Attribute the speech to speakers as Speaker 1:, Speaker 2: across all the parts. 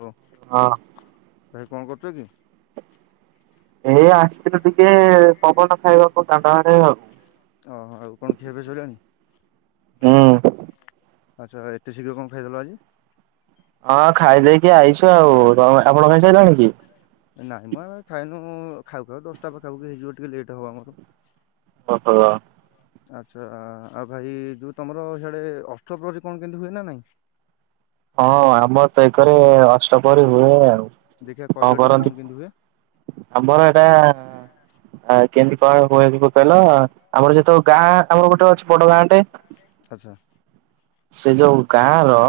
Speaker 1: ଉ
Speaker 2: ହଁ।
Speaker 1: ଭାଇ କଣ କରୁଛ କି?
Speaker 2: ଏଇ ଆସିଥିଲୁ ଟିକେ ପବନ ଖାଇବାକୁ ଦାଣ୍ଡ ଆଡେ ଆଉ
Speaker 1: ଅହ ଆଉ କଣ ଖିଆ ପିଆ ସରିଲାଣି?
Speaker 2: ହୁଁ।
Speaker 1: ଆଚ୍ଛା ଏତେ ଶୀଘ୍ର କଣ ଖାଇଦେଲ ଆଜି?
Speaker 2: ହଁ ଖାଇଦେଇକି ଆଇଛୁ ଆଉ ଆପଣ ଖାଇ ସାଇଲେଣି କି?
Speaker 1: ନାଇଁ ମ ଆମେ ଖାଇନୁ ଖାଉ ଖାଉ ଦଶଟା ପାଖାପାଖି ହେଇଯିବ ଟିକେ ଲେଟ୍ ହେବ ଆମର।
Speaker 2: ପୋଟୋଳ।
Speaker 1: ଆଚ୍ଛା ଆଉ ଭାଇ ଯୋଉ ତମର ସିଆଡ଼େ ଅଷ୍ଟପ୍ରହରୀ କଣ କେମିତି ହୁଏ ନା ନାଇଁ?
Speaker 2: ହଁ ଆମର ତ ଏକରେ ଅଷ୍ଟପ୍ରହରୀ ହୁଏ ଆଉ
Speaker 1: ଦେଖିଆ କହିଲ ଟିକେ କଣ କେମତି ହୁଏ?
Speaker 2: ଆମର ଏଇଟା କେମତି କଣ ହୁଏ ଯୋଉ କଇଲ? ଆମର ଯେତେକ ଗାଁ ଆମର ଗୋଟେ ଅଛି ବଡ ଗାଁଟେ।
Speaker 1: ଆଚ୍ଛା।
Speaker 2: ସେ ଯୋଉ ଗାଁ ର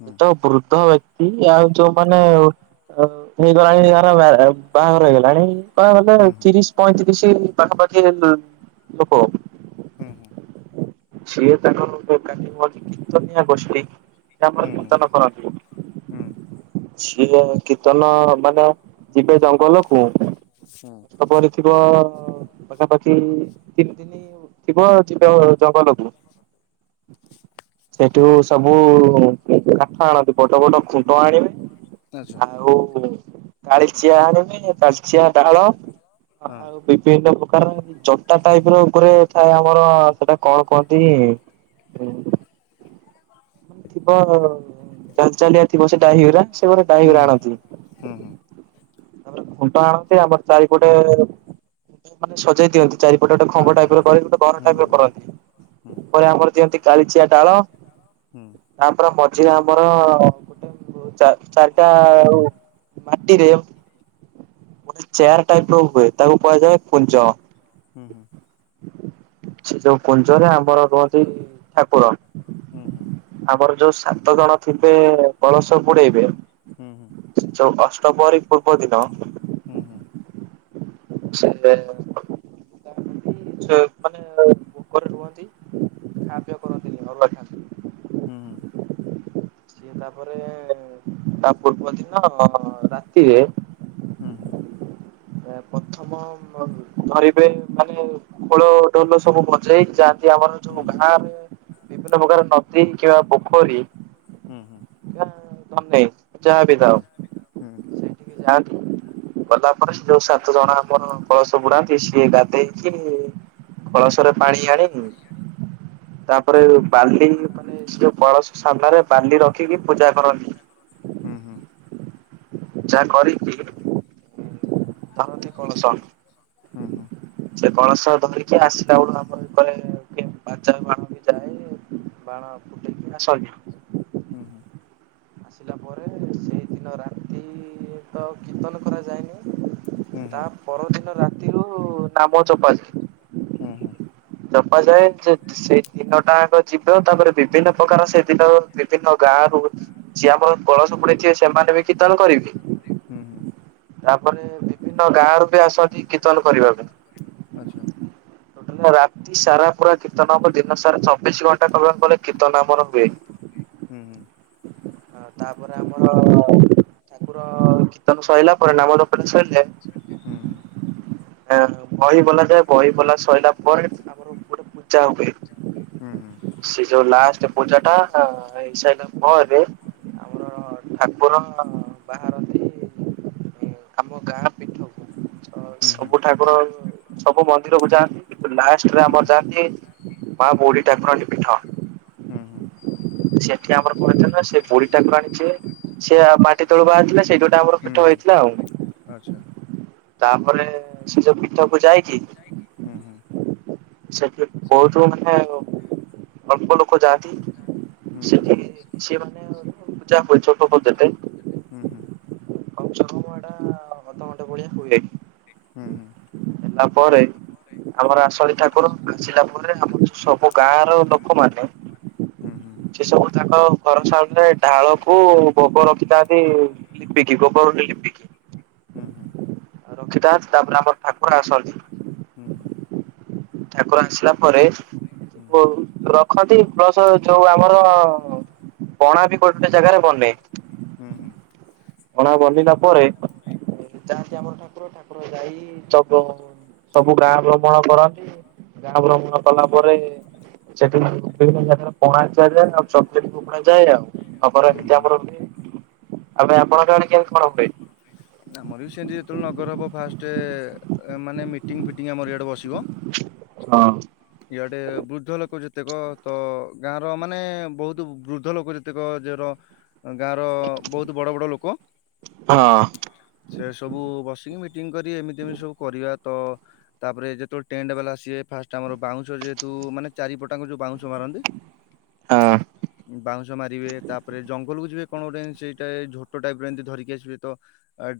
Speaker 1: ହୁଁ
Speaker 2: ତ ବୃଦ୍ଧ ବ୍ୟକ୍ତି ଆଉ ଯୋଉମାନେ ନି ହେଇଗଲାନି। ଆ ବା ବାହାଘର ହେଇଗଲାଣି
Speaker 1: ହୁଁ
Speaker 2: [inaudible]
Speaker 1: ହୁଁ।
Speaker 2: ତିରିଶ ପଇଁତିରିଶ ପାଖାପାଖି ହବ।
Speaker 1: ହୁଁ ହୁଁ
Speaker 2: ସିଏ ତାଙ୍କର ଦୋକାନିଆ କିର୍ତନିଆ ଗୋଷ୍ଟି ତାପରେ
Speaker 1: ହୁଁ ହୁଁ
Speaker 2: କୀର୍ତ୍ତନ
Speaker 1: ହୁଁ
Speaker 2: କରନ୍ତି। ସିଏ କୀର୍ତ୍ତନ ବାଲା ଯିବେ ଜଙ୍ଗଲକୁୁ
Speaker 1: ହୁଁ
Speaker 2: ତା ପରେ ଥିବ ପାଖା ପାଖି ତିନ ଦିନି ଥିବ ଯିବ
Speaker 1: ହୁଁ
Speaker 2: ଜଙ୍ଗଲକୁ ସେଇଠୁ ସବୁ କାଠ ଆଣନ୍ତି ବଡ଼ ବଡ଼ ଖୁଣ୍ଟ ଆଣିବେ
Speaker 1: ଆଚ୍ଛା
Speaker 2: ଆଉ କାଳିଚିଆ ଆଣିବେ କାଳିଚିଆ ଡାଳ
Speaker 1: ହଁ
Speaker 2: ଆଉ ବିଭିନ୍ନ ପ୍ରକାର ଜଟା ଟାଇପର ଉପରେ ଥାଏ ଆମର ସେଟା କଣ କୁଅନ୍ତି? ହୁଁ। ଥିବ ଚାଲି ଚାଲିଆ ଥିବ ସେ ଡ଼ାହିଗୁରା ସେମାନେ
Speaker 1: ହୁଁ
Speaker 2: ଡାହିଗୁରା
Speaker 1: ହୁଁ
Speaker 2: ଆଣନ୍ତି।
Speaker 1: ହୁଁ ହୁଁ।
Speaker 2: ତାପରେ ଘୁଣ୍ଟ ଆଣନ୍ତି ଆମର ଚାରିପଟେ ଏ ମାନେ ସଜେଇ ଦିଅନ୍ତି ଚାରି ଗୋଟେ ଗୋଟେ
Speaker 1: ହଁ
Speaker 2: ଖମ୍ବ
Speaker 1: ହଁ
Speaker 2: ଟାଇପର କରି ଗୋଟେ ଘର
Speaker 1: ହଁ
Speaker 2: ଟାଇପର
Speaker 1: ହୁଁ ହୁଁ
Speaker 2: କରନ୍ତି ପରେ ଆମର ଦିଅନ୍ତି କାଳିଚିଆ ଡାଳ
Speaker 1: ହୁଁ।
Speaker 2: ତାପରେ ମଝିରେ ଆମର ଓ ଚାର ଚାରଟା ଆଉ ମାଟିରେ ଚେୟାର ଟାଇପର ହୁଏ ତାକୁ କୁହାଯାଏ କୁଞ୍ଜ।
Speaker 1: ହୁଁ ହୁଁ
Speaker 2: ସେ ଯୋଉ କୁଞ୍ଜରେ ଆମର ରୁହନ୍ତି ଠାକୁର।
Speaker 1: ହୁଁ ହୁଁ।
Speaker 2: ଆମର ଯୋଉ ସାତ ଜଣ ଥିବେ କଳସ ବୁଡେଇବେ
Speaker 1: ହୁଁ ହୁଁ।
Speaker 2: ଯୋଉ ଅଷ୍ଟପ୍ରହରୀ ପୂର୍ବ ଦିନ
Speaker 1: ହୁଁ ହୁଁ।
Speaker 2: ସେ ମାନେ ଉପରେ ରୁହନ୍ତି। ଖାଆ ପିଅ କରନ୍ତିନି ଅରୁଆ ଖାଆନ୍ତି।
Speaker 1: ହୁଁ।
Speaker 2: ସିଏ ତାପରେ ଏ ତା ପୂର୍ବ ଦିନ ରାତିରେ
Speaker 1: ହୁଁ ହୁଁ।
Speaker 2: ପ୍ରଥମ ଧରିବେ ମାନେ ଖୋଳ ଢୋଲ ସବୁ ବଜେଇ ଯାଆ କି ଆମର ଯୋଉ ବାହାରେ, ବିଭିନ୍ନ ପ୍ରକାର ନଦୀ କିମ୍ବା ପୋଖରୀ
Speaker 1: ହୁଁ ହୁଁ ହୁଁ
Speaker 2: ନା ନଦୀ ଯାହା ବି ଥାଉ। ଯାଆନ୍ତି। ଗଲା ପରେ ସେ ସାତ ସାତ ଜଣ ଆମର କଳସ ବୁଡ଼ାନ୍ତି ସିଏ ଗାଧେଇକି କଳସରେ ପାଣି ଆଣିକି ତାପରେ ବାଲି ମାନେ ସେ ଯୋଉ କଳସ ସାମ୍ନାରେ ବାଲି ରଖିକି ପୂଜା କରନ୍ତି।
Speaker 1: ହୁଁ ହୁଁ।
Speaker 2: ଯାହା କରିକି
Speaker 1: [inaudible]
Speaker 2: ଧରନ୍ତି କଳସ, ସେ କଳସ ଧରି ସେ ଆସିଲା ବେଳୁ ଆମର ଏକରେ-' ବାଜା ବାଣ ବି ଯାଏ ବାଣ ଫୁଟେଇକି ଆସନ୍ତି।
Speaker 1: ହୁଁ ହୁଁ।
Speaker 2: ଆସିଲା ପରେ ସେଇଦିନ ରାତି ତ କୀର୍ତ୍ତନ କରାଯାଏନି ତା ପରଦିନ ରାତିରୁ, ନାମ ଚପା
Speaker 1: ହୁଁ ହୁଁ।
Speaker 2: ଜପ ଯାଏ। ସେ-ସେଇ ଦିନ ଟା ଙ୍କ ଯିବ। ତାପରେ ବିଭିନ୍ନ ପ୍ରକାର ସେଦିନ ବିଭିନ୍ନ ଗାଁରୁ ଯିଏ ଆମର କଳସ ବୁଡେଇଥିବେ ସେମାନେ ବି କୀର୍ତ୍ତନ କରିବେ
Speaker 1: ହୁଁ ହୁଁ।
Speaker 2: ତାପରେ ବିଭିନ୍ନ ଗାଁରୁ ବି ଆସନ୍ତି କୀର୍ତ୍ତନ କରିବା ପାଇଁ। ଟୋଟାଲ୍ ରାତି ସାରା ପୁରା କୀର୍ତନ ହବ, ଦିନ ସାରା ଚବିସ୍ ଘଣ୍ଟା କହିବାକୁ ଗଲେ କୀର୍ତ୍ତନ ଆମର ହୁଏ।
Speaker 1: ହୁଁ ହୁଁ।
Speaker 2: ହଁ ତାପରେ ଆମର, ଠାକୁର ତେଣୁ ସଇଲା ପରିଣାମ [unintelligible] ଦେନ୍ ବହି ବୋଲା ଯାଏ। ବହି ବଲା ସଇଲା ପରେ ତା ପର ଗୋଟେ ପୂଜା ହୁଏ। ସେ ଯୋଉ ଲାଷ୍ଟ ପୂଜା ଟା ହେଇ ସାରିଲା ପରେ ଆମର ଠାକୁର ବାହାରନ୍ତି ଆମ ଗାଁ ମିଠଉ ସବୁ ଠାକୁର ସବୁ ମନ୍ଦିର କୁ ଯାଆନ୍ତି। ଲାଷ୍ଟରେ ଆମର ଯାଆନ୍ତି। ମା ବୁଢୀ ଠାକୁରାଣୀ ପୀଠ। ସେଠି ଆମର କଣ ହେଇଥାନ୍ତା ସେ ବୁଢୀ ଠାକୁରାଣୀ ସିଏ। ସେ ମାଟି ତୋଳୁ ବାହାରିଥିଲା ସେଇଠି ଗୋଟେ ଆମର ପୀଠ ହେଇଥିଲା ଆଉ। ତାପରେ ସେ ଯୋଉ ପୀଠକୁ ଯାଇଛି, ସେ ବୋହୁତୁ ମାନେ, ଅଳ୍ପ ଲୋକ ଯାଆନ୍ତି ସେଠି ସିଏ [unintelligible] [unintelligible] ଅଧ ଘଣ୍ଟେ ଭଳିଆ ହୁଏ
Speaker 1: ହୁଁ ହୁଁ।
Speaker 2: ହେଲା ପରେ ଆମର ଆଶାଢୀ ଠାକୁର ଆସିଲା ପରେ ଆମ ସବୁ ଗାଁର ଲୋକମାନେ ସେ ସବୁ ତାଙ୍କ ଭରସା ମାନେ ଢାଳକୁ ଗୋବର ରଖିଥାନ୍ତି ଲିପିକି, ଗୋବରରୁ ଲିପିକି
Speaker 1: ହୁଁ ହୁଁ।
Speaker 2: ରଖିଥାନ୍ତି। ତାପରେ ଆମର ଠାକୁର ଆସନ୍ତି। ଠାକୁର ଆସିଲା ପରେ, ପ ରଖନ୍ତି ପ୍ଲସ୍ ଯୋଉ ଆମର ପଣା ବି ଗୋଟେ ଜାଗାରେ ବନେ। ପଣା ବନିଲା ପରେ ଯହାନ୍ତି ଆମର ଠାକୁର ଠାକୁର ଯାଇ ସବୁ ଗାଁ ଭ୍ରମଣ କରନ୍ତି। ଗାଁ ଭ୍ରମଣ କଲା ପରେ [unintelligible] ସେ ପଣା [unintelligible] ଯାଇ ଆଉ [unintelligible] ଆଉ ଆପଣଙ୍କ ଆଡେ କେମିତି କଣ ହୁଏ?
Speaker 1: ଆମର ବି ସେମତି ଯେତେବେଳେ ନଗର ହବ ଫାଷ୍ଟ ମାନେ ମିଟିଙ୍ଗ ଫିଟିଙ୍ଗ ଆମର ଇଆଡେ ବସିବ।
Speaker 2: ହଁ।
Speaker 1: ଇଆଡେ ବୃଦ୍ଧ ଲୋକ ଯେତେକ ତ ଗାଁର ମାନେ ବହୁତ ବୃଦ୍ଧ ଲୋକ ଯେତେ ପ୍ରତ୍ୟେକ ଯ ଗାଁ ର ବହୁତ ବଡ ବଡ ଲୋକ
Speaker 2: ହଁ
Speaker 1: ସେ ସବୁ ବସିକି ଏମତିମ ସବୁ କରିବା ତ ତାପରେ ଯେତେବେଳେ ଟେଣ୍ଟ ବାଲା ଆସିବେ ଫା ଆମର ବାଉଁଶ ଯେହେତୁ ମାନେ ଚିପଟାଙ୍କୁ ଯୋଉ ବାଉଁଶ ମାରନ୍ତି।
Speaker 2: ହଁ।
Speaker 1: ବାଉଁଶ ମାରିବେ ତାପରେ ଜଙ୍ଗଲ କୁ ଯିବେ କଣ ଗୋଟେ ସେଇଟା ଝୋଟ ଟାଇପ ର ଏମିତି ଧରିକି ଆସିବ।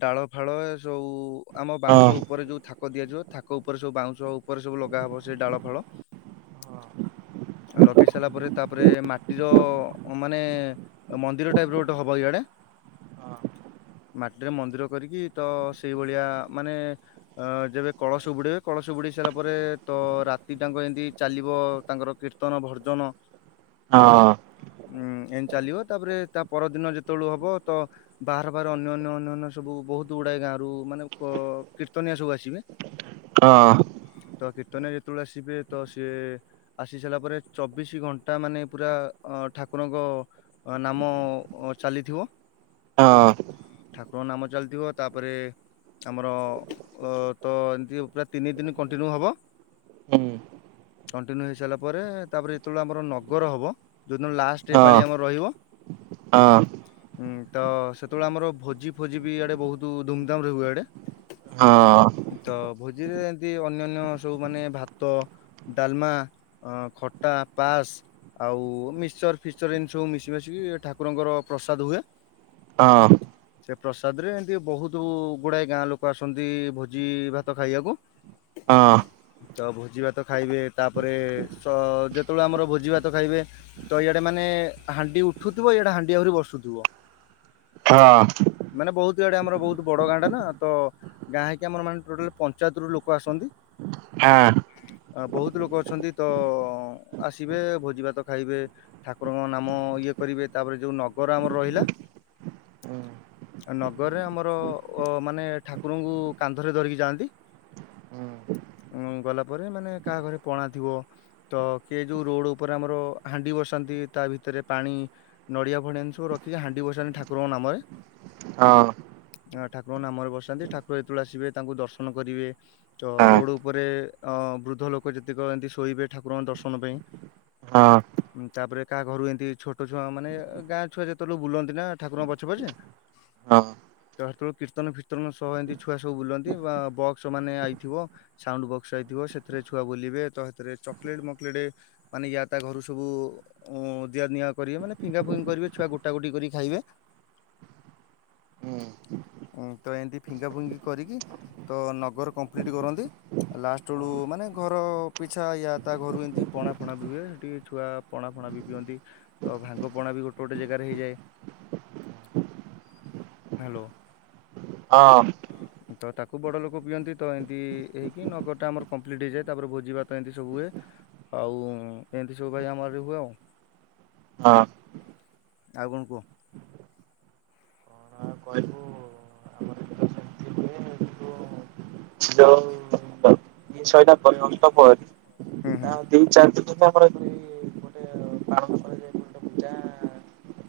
Speaker 1: ଡାଳ ଫାଳ ସଉ ଆମ
Speaker 2: ହଁ
Speaker 1: ବାଉଁଶ ଉପରେ ଯୋଉ ଥାକ ଦିଆଯିବ ଥାାକ ଉପରେ ସବୁ ବାଉଁଶ ଉପରେ ସବୁ ଲଗା ହବ ସେ ଡାଳ ଫଳ। ଆଉ ଲଗେଇ ସାରିଲା ପରେ ତାପରେ ମାଟିର ମାନେ ମନ୍ଦିର ଟାଇପ ର ଗୋଟେ ହବ ଇଆଡେ ମାଟି ରେ ମନ୍ଦିର କରିକି ତ ସେଇ ଭଳିଆ ମାନେ ଅ ଯେବେ କଳସ ବୁଡେଇବେ କଳସ ବୁଡେଇ ସାରିଲା ପରେ ତ ରାତି ଜାକ ତାଙ୍କ ଏମିତି ଚାଲିବ ତାଙ୍କର କୀର୍ତ୍ତନ ଭଜନ।
Speaker 2: ହଁ।
Speaker 1: ଉଁ ଏ ଚାଲିବ ତାପରେ ତା ପରଦିନ ଯେତେବେଳୁ ହବ ବାହାର ବାହାର ଅନ୍ୟ ଅନ୍ୟ ଅନ୍ୟ ଅନ୍ୟ ସବୁ ବହୁତ ଗୁଡାଏ ଗାଁ ରରୁ ମାନେ କୀର୍ତ୍ତନିଆ ସବୁ ଆସିବେ।
Speaker 2: ହଁ।
Speaker 1: ତ କୀର୍ତ୍ତନୀଆ ଯେତେବେଳେ ଆସିବେ ତ ସିଏ ଆସି ସାରିଲା ପରେ ଚବିଶି ଘଣ୍ଟା ମାନେ ପୁରା ଅ ଠାକୁରଙ୍କ ନାମ ଚାଲିଥିବ।
Speaker 2: ହଁ।
Speaker 1: ଠାକୁରଙ୍କ ନାମ ଚାଲିଥିବ ତାପରେ ଆମର ତ ଏମିତି ପୁରା ତିନି ଦିନ କଣ୍ଟିନ୍ୟୁ ହେବ।
Speaker 2: ହୁଁ।
Speaker 1: କଣ୍ଟିନ୍ୟୁ ହେଇସାରିଲା ପରେ ତାପରେ ଯେତେବେଳେ ଆମର ନଗର ହବ ଯେଉଦିନ ଲାଷ୍ଟ ପାଳି
Speaker 2: ହଁ
Speaker 1: ଆମର ରହିବ।
Speaker 2: ହଁ
Speaker 1: ହୁଁ, ତ ସେତେବେଳେ ଆମର ଭୋଜି ଫୋଜି ବି ଆଡେ ବହୁତ ଧୁମଧାମ ରେ ହୁଏ ଇଆଡେ।
Speaker 2: ହଁ।
Speaker 1: ତ ଭୋଜିରେ ଏମତି ଅନ୍ୟାନ୍ୟ ସବୁ ମାନେ ଭାତ ଡାଲମା, ଖଟା, ପାଏସ୍ ଆଉ ମିସ୍ଚର ଫିସ୍ଚର ଏମିତି ସବୁ ମିଶି ମାଶିକି ଠାକୁରଙ୍କର ପ୍ରସାଦ ହୁଏ।
Speaker 2: ହଁ।
Speaker 1: ସେ ପ୍ରସାଦ ରେ ଏମିତି ବହୁତ ଗୁଡାଏ ଗାଁ ଲୋକ ଆସନ୍ତି ଭୋଜି ଭାତ ଖାଇବାକୁ।
Speaker 2: ହଁ।
Speaker 1: ତ ଭୋଜି ଭାତ ଖାଇବେ ତାପରେ ଯେତେବେଳେ ଆମର ଭୋଜି ଭାତ ଖାଇବେ ତ ଇଆଡେ ମାନେ ହାଣ୍ଡି ଉଠୁଥିବ ଇଆଡେ ହାଣ୍ଡି ଆହୁରି ବସୁଥିବ।
Speaker 2: ହଁ।
Speaker 1: ମାନେ ବହୁତ ଇଆଡେ ଆମର ବହୁତ ବଡ ଗାଁଟା ନା ତ ଗାଁ ହେଇକି ଆମର ମାନେ ଟୋଟାଲ ପଞ୍ଚାୟତରୁୁ ଲୋକ ଆସନ୍ତି।
Speaker 2: ହାଁ।
Speaker 1: ହୁଁ, ବହୁତ ଲୋକ ଅଛନ୍ତି ତ ଆସିବେ ଭୋଜି ଭାତ ଖାଇବେ ଠାକୁରଙ୍କ ନାମ ଇଏ କରିବେ ତାପରେ ଯୋଉ ନଗର ଆମର ରହିଲା
Speaker 2: ହୁଁ।
Speaker 1: ଆଉ ନଗରରେ ଆମର ଅ ମାନେ ଠାକୁରଙ୍କୁ କାନ୍ଧରେ ଧରିକି ଯାଆନ୍ତି। ହୁଁ, ଗଲା ପରେ ମାନେ କାହା ଘରେ ପଣା ଥିବ ତ କିଏ ଯୋଉ ରୋଡ ଉପରେ ଆମର ହାଣ୍ଡି ବସାନ୍ତି ତା ଭିତରେ ପାଣି ନଡିଆ ଫଡ଼ିଆ ଏମିତି ସବୁ ରଖିକି ହାଣ୍ଡି ବସାନ୍ତି ଠାକୁରଙ୍କ ନାମରେ।
Speaker 2: ହଁ।
Speaker 1: ହଁ, ଠାକୁରଙ୍କ ନାମରେ ବସାନ୍ତି ଠାକୁର ଯେତେବେଳେ ଆସିବେ ତାଙ୍କୁ ଦର୍ଶନ କରିବେ ତ ରୋଡ ଉପରେ ଅ ବୃଦ୍ଧ ଲୋକ ଯେତିକ ଏମିତି ଶୋଇବେ ଠାକୁରଙ୍କ ଦର୍ଶନ ପାଇଁ।
Speaker 2: ହଁ।
Speaker 1: ତାପରେ କାହା ଘରୁ ଏମିତି ଛୋଟ ଛୁଆ ମାନେ ଗାଁ ଛୁଆ ଯେତେବେଳଳେ ବୁଲନ୍ତି ନା ଠାକୁରଙ୍କ ପଛେ ପଛେ
Speaker 2: ହଁ!
Speaker 1: ତ ସେତବେଳୁକୁ କୀର୍ତ୍ତନ ଫୀର୍ତ୍ତନ ସହ ଏମିତି ଛୁଆ ସବୁ ବୁଲନ୍ତି ବା ବକ୍ସ ମାନେ ଆଇଥିବ ସାଉଣ୍ଡ ବକ୍ସ ଆଇଥିବ ସେଥିରେ ଛୁଆ ବୁଲିବେ ତ ହେଥିରେ ଚକେଲଟ ମକଲେଟ୍ ମାନେ ୟା ତା ଘରୁ ସବୁ ଉଁ ଦିଆ ନିଆ କରିବେ ମାନେ ଫିଙ୍ଗା ଫୁଙ୍ଗି କରିବେ ଛୁଆ ଗୋଟା ଗୋଟି କରି ଖାଇବେ।
Speaker 2: ହୁଁ।
Speaker 1: ଉଁ ତ ଏମିତି ଫିଙ୍ଗା ଫିଙ୍ଗି କରିକି ତ ନଗର କମ୍ପ୍ଲିଟ୍ କରନ୍ତି ଲାଷ୍ଟ ବେଳୁ ମାନେ ଘର ପିଛା ୟା ତା ଘରୁ ଏମିତି ପଣା ଫଣା ପିଇବେ ଟିକେ ଛୁଆ ପଣା ଫଣା ବି ପିଅନ୍ତି ତ ଭାଙ୍ଗ ପଣା ବି ଗୋଟେ ଗୋଟେ ଜେଗାରେ ହେଇଯାଏ
Speaker 2: ହ
Speaker 1: ହ୍ୟାଲୋ।
Speaker 2: ହଁ।
Speaker 1: ତ ତାକୁ ବଡ ଲୋକ ପିଅନ୍ତି ତ ଏମିତି ହେଇ ଏଇ ନଗର ଟା ଆମର କମ୍ପ୍ଲିଟ୍ ହେଇଯାଏ ତାପରେ ଭୋଜି ଭାତ ଏମିତି ସବୁ ହୁଏ ଆଉ ଏମିତି ସବୁ ଭାଇ ଆମର ଆଡ଼େ ହୁଏ ଆଉ।
Speaker 2: ଆ
Speaker 1: ଆଉ କଣ କୁହ?
Speaker 2: କହିବୁ ଯୋଉ ଇଏ ସଇଲା ପରିବସ୍ତ ପରେ
Speaker 1: ହୁଁ
Speaker 2: ତା
Speaker 1: ହୁଁ
Speaker 2: ତିନ ଚାରି ଦିନ ପର୍ଯ୍ୟନ୍ତ ଆମର ଏପଟେ ଏଇ ଗୋଟେ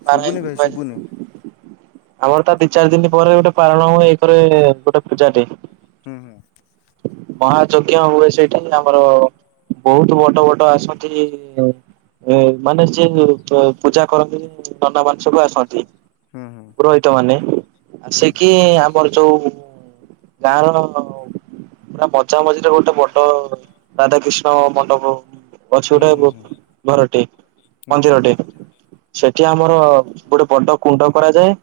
Speaker 1: ଶୁଭୁନି
Speaker 2: ପାଳନ
Speaker 1: ଭାଇ
Speaker 2: କରାଯାଏ ମଣ୍ଡପ
Speaker 1: ଶୁଭୁନି
Speaker 2: ପୂଜା [unintelligible] ଆମର ତା ଦି ଚାରି ଦିନ ପରେ ଗୋଟେ ପାଳନ ହୁଏ ଏଇ ପରେ ଗୋଟେ ପୂଜାଟେ।
Speaker 1: ହୁଁ ହୁଁ।
Speaker 2: ମହାଯଜ୍ଞ ହୁଏ ସେଇଠି ଆମର ବହୁତ ବଡ ବଡ ଆସନ୍ତି ଏ ମାନେ ଯିଏ ପ ପୂଜା କରନ୍ତି ନନାମାନେ ସବୁ ଆସନ୍ତି।
Speaker 1: ହୁଁ ହୁଁ
Speaker 2: ପୁରୋହିତ ମାନେ
Speaker 1: ହୁଁ
Speaker 2: ଆସିକିି ଆମର ଯୋଉ ଗାଁ ର ପୁର ଭ ଚ ମଝିରେ ଗୋଟେ ବଡ ରାଧାକୃିଷ୍ଣ ମଣ୍ଡପ ଅଛି
Speaker 1: ହୁଁ ହୁଁ
Speaker 2: ଗୋଟେ
Speaker 1: ହୁଁ
Speaker 2: ଘରଟେ
Speaker 1: ହୁଁ ହୁଁ।
Speaker 2: ମନ୍ଦିରଟେ ସେଠି ଆମର ଗୋଟେ ବଡ କୁଣ୍ଡ କରାଯାଏ।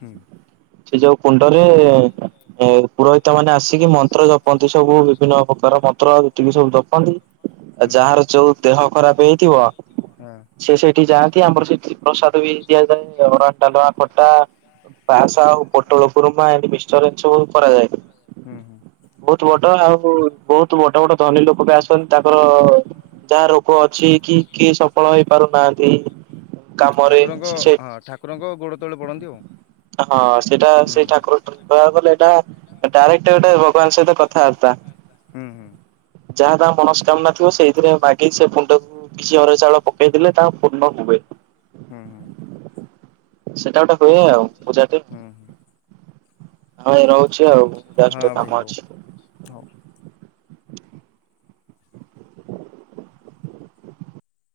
Speaker 1: ହୁଁ
Speaker 2: ସେ ଯୋଉ କୁଣ୍ଡରେ ପୁରୋହିତ ମାନେ ଆସିକି ମନ୍ତ୍ର ଜ ଧପନ୍ତି ସବୁ ବିଭିନ୍ନ ପ୍ରକାର ମନ୍ତ୍ର ଯେତିକି ସବୁ ଜପନ୍ତି। ଆ
Speaker 1: ହୁଁ ହୁଁ।
Speaker 2: ଯାହାର ଯୋଉ ଦେହ ଖରାପ ହେଇଥିବ
Speaker 1: ହଁ
Speaker 2: ସେ ସେଇଠିକି ଯାଆନ୍ତି ଆମର ସେଠି ପ୍ରସାଦ ବି ଦିଆଯାଏ ଅରୁଆ, ଡାଲମା, ଖଟା। ପାସ୍ ଆଉ ପୋଟଳ କୁରୁମା ଏମତି
Speaker 1: ହୁଁ ହୁଁ।
Speaker 2: [unintelligible] ଆଉ ବହୁତୁ ବଡ ବଡ ଧନୀ ଲୋକ ବି ଆସନ୍ତି ତାଙ୍କର ଯାହା ର ରୋଗ ଅଛି କି କିଏ ସଫଳ ହେଇ ପାରୁନାହାନ୍ତି।
Speaker 1: ଠାକୁରଙ୍କ ହଁ ଠାକୁରଙ୍କ ଗୋଡ଼ ତଳେ ପଡ଼ନ୍ତି ଆଉ।
Speaker 2: ହଁ ସେଇଟା
Speaker 1: ହୁଁ
Speaker 2: ସେଇ ଠାକୁର କହିବାକୁ ଗଲେ ଏଇଟା ଡାଇରେକ୍ଟ ଗୋଟେ ଭଗବାନଙ୍କ ସହିତ କଥାବାର୍ତା।
Speaker 1: ହୁଁ ହୁଁ।
Speaker 2: ତାଙ୍କ
Speaker 1: ଯାହାର ଯାହା
Speaker 2: ମନସ୍କାମନା ଥିବ
Speaker 1: ମନୋସ୍କାମନା
Speaker 2: ସେଇଥିରେ ମାଗି ସେ ମୁଣ୍ଡକୁ କିଛି ଅରୁଆ ଚାଉଳ ପକେଇଦେଲେ ତାଙ୍କ ପୂର୍ଣ୍ଣ
Speaker 1: ଥିବ।
Speaker 2: ହୁଏ।
Speaker 1: [unintelligible] ହୁଁ।
Speaker 2: ସେଟା ଗୋଟେ ହୁଏ ଆଉ ପୂଜାଟେ।
Speaker 1: ହୁଁ ହୁଁ
Speaker 2: ଆଉ ଭାଇ ରହୁଚି ଆଉ, ଯାଉଚି
Speaker 1: ହଁ
Speaker 2: ଟିକେ
Speaker 1: ଭାଇ
Speaker 2: କାମ ଅଛି।
Speaker 1: ହଉ ହଉ।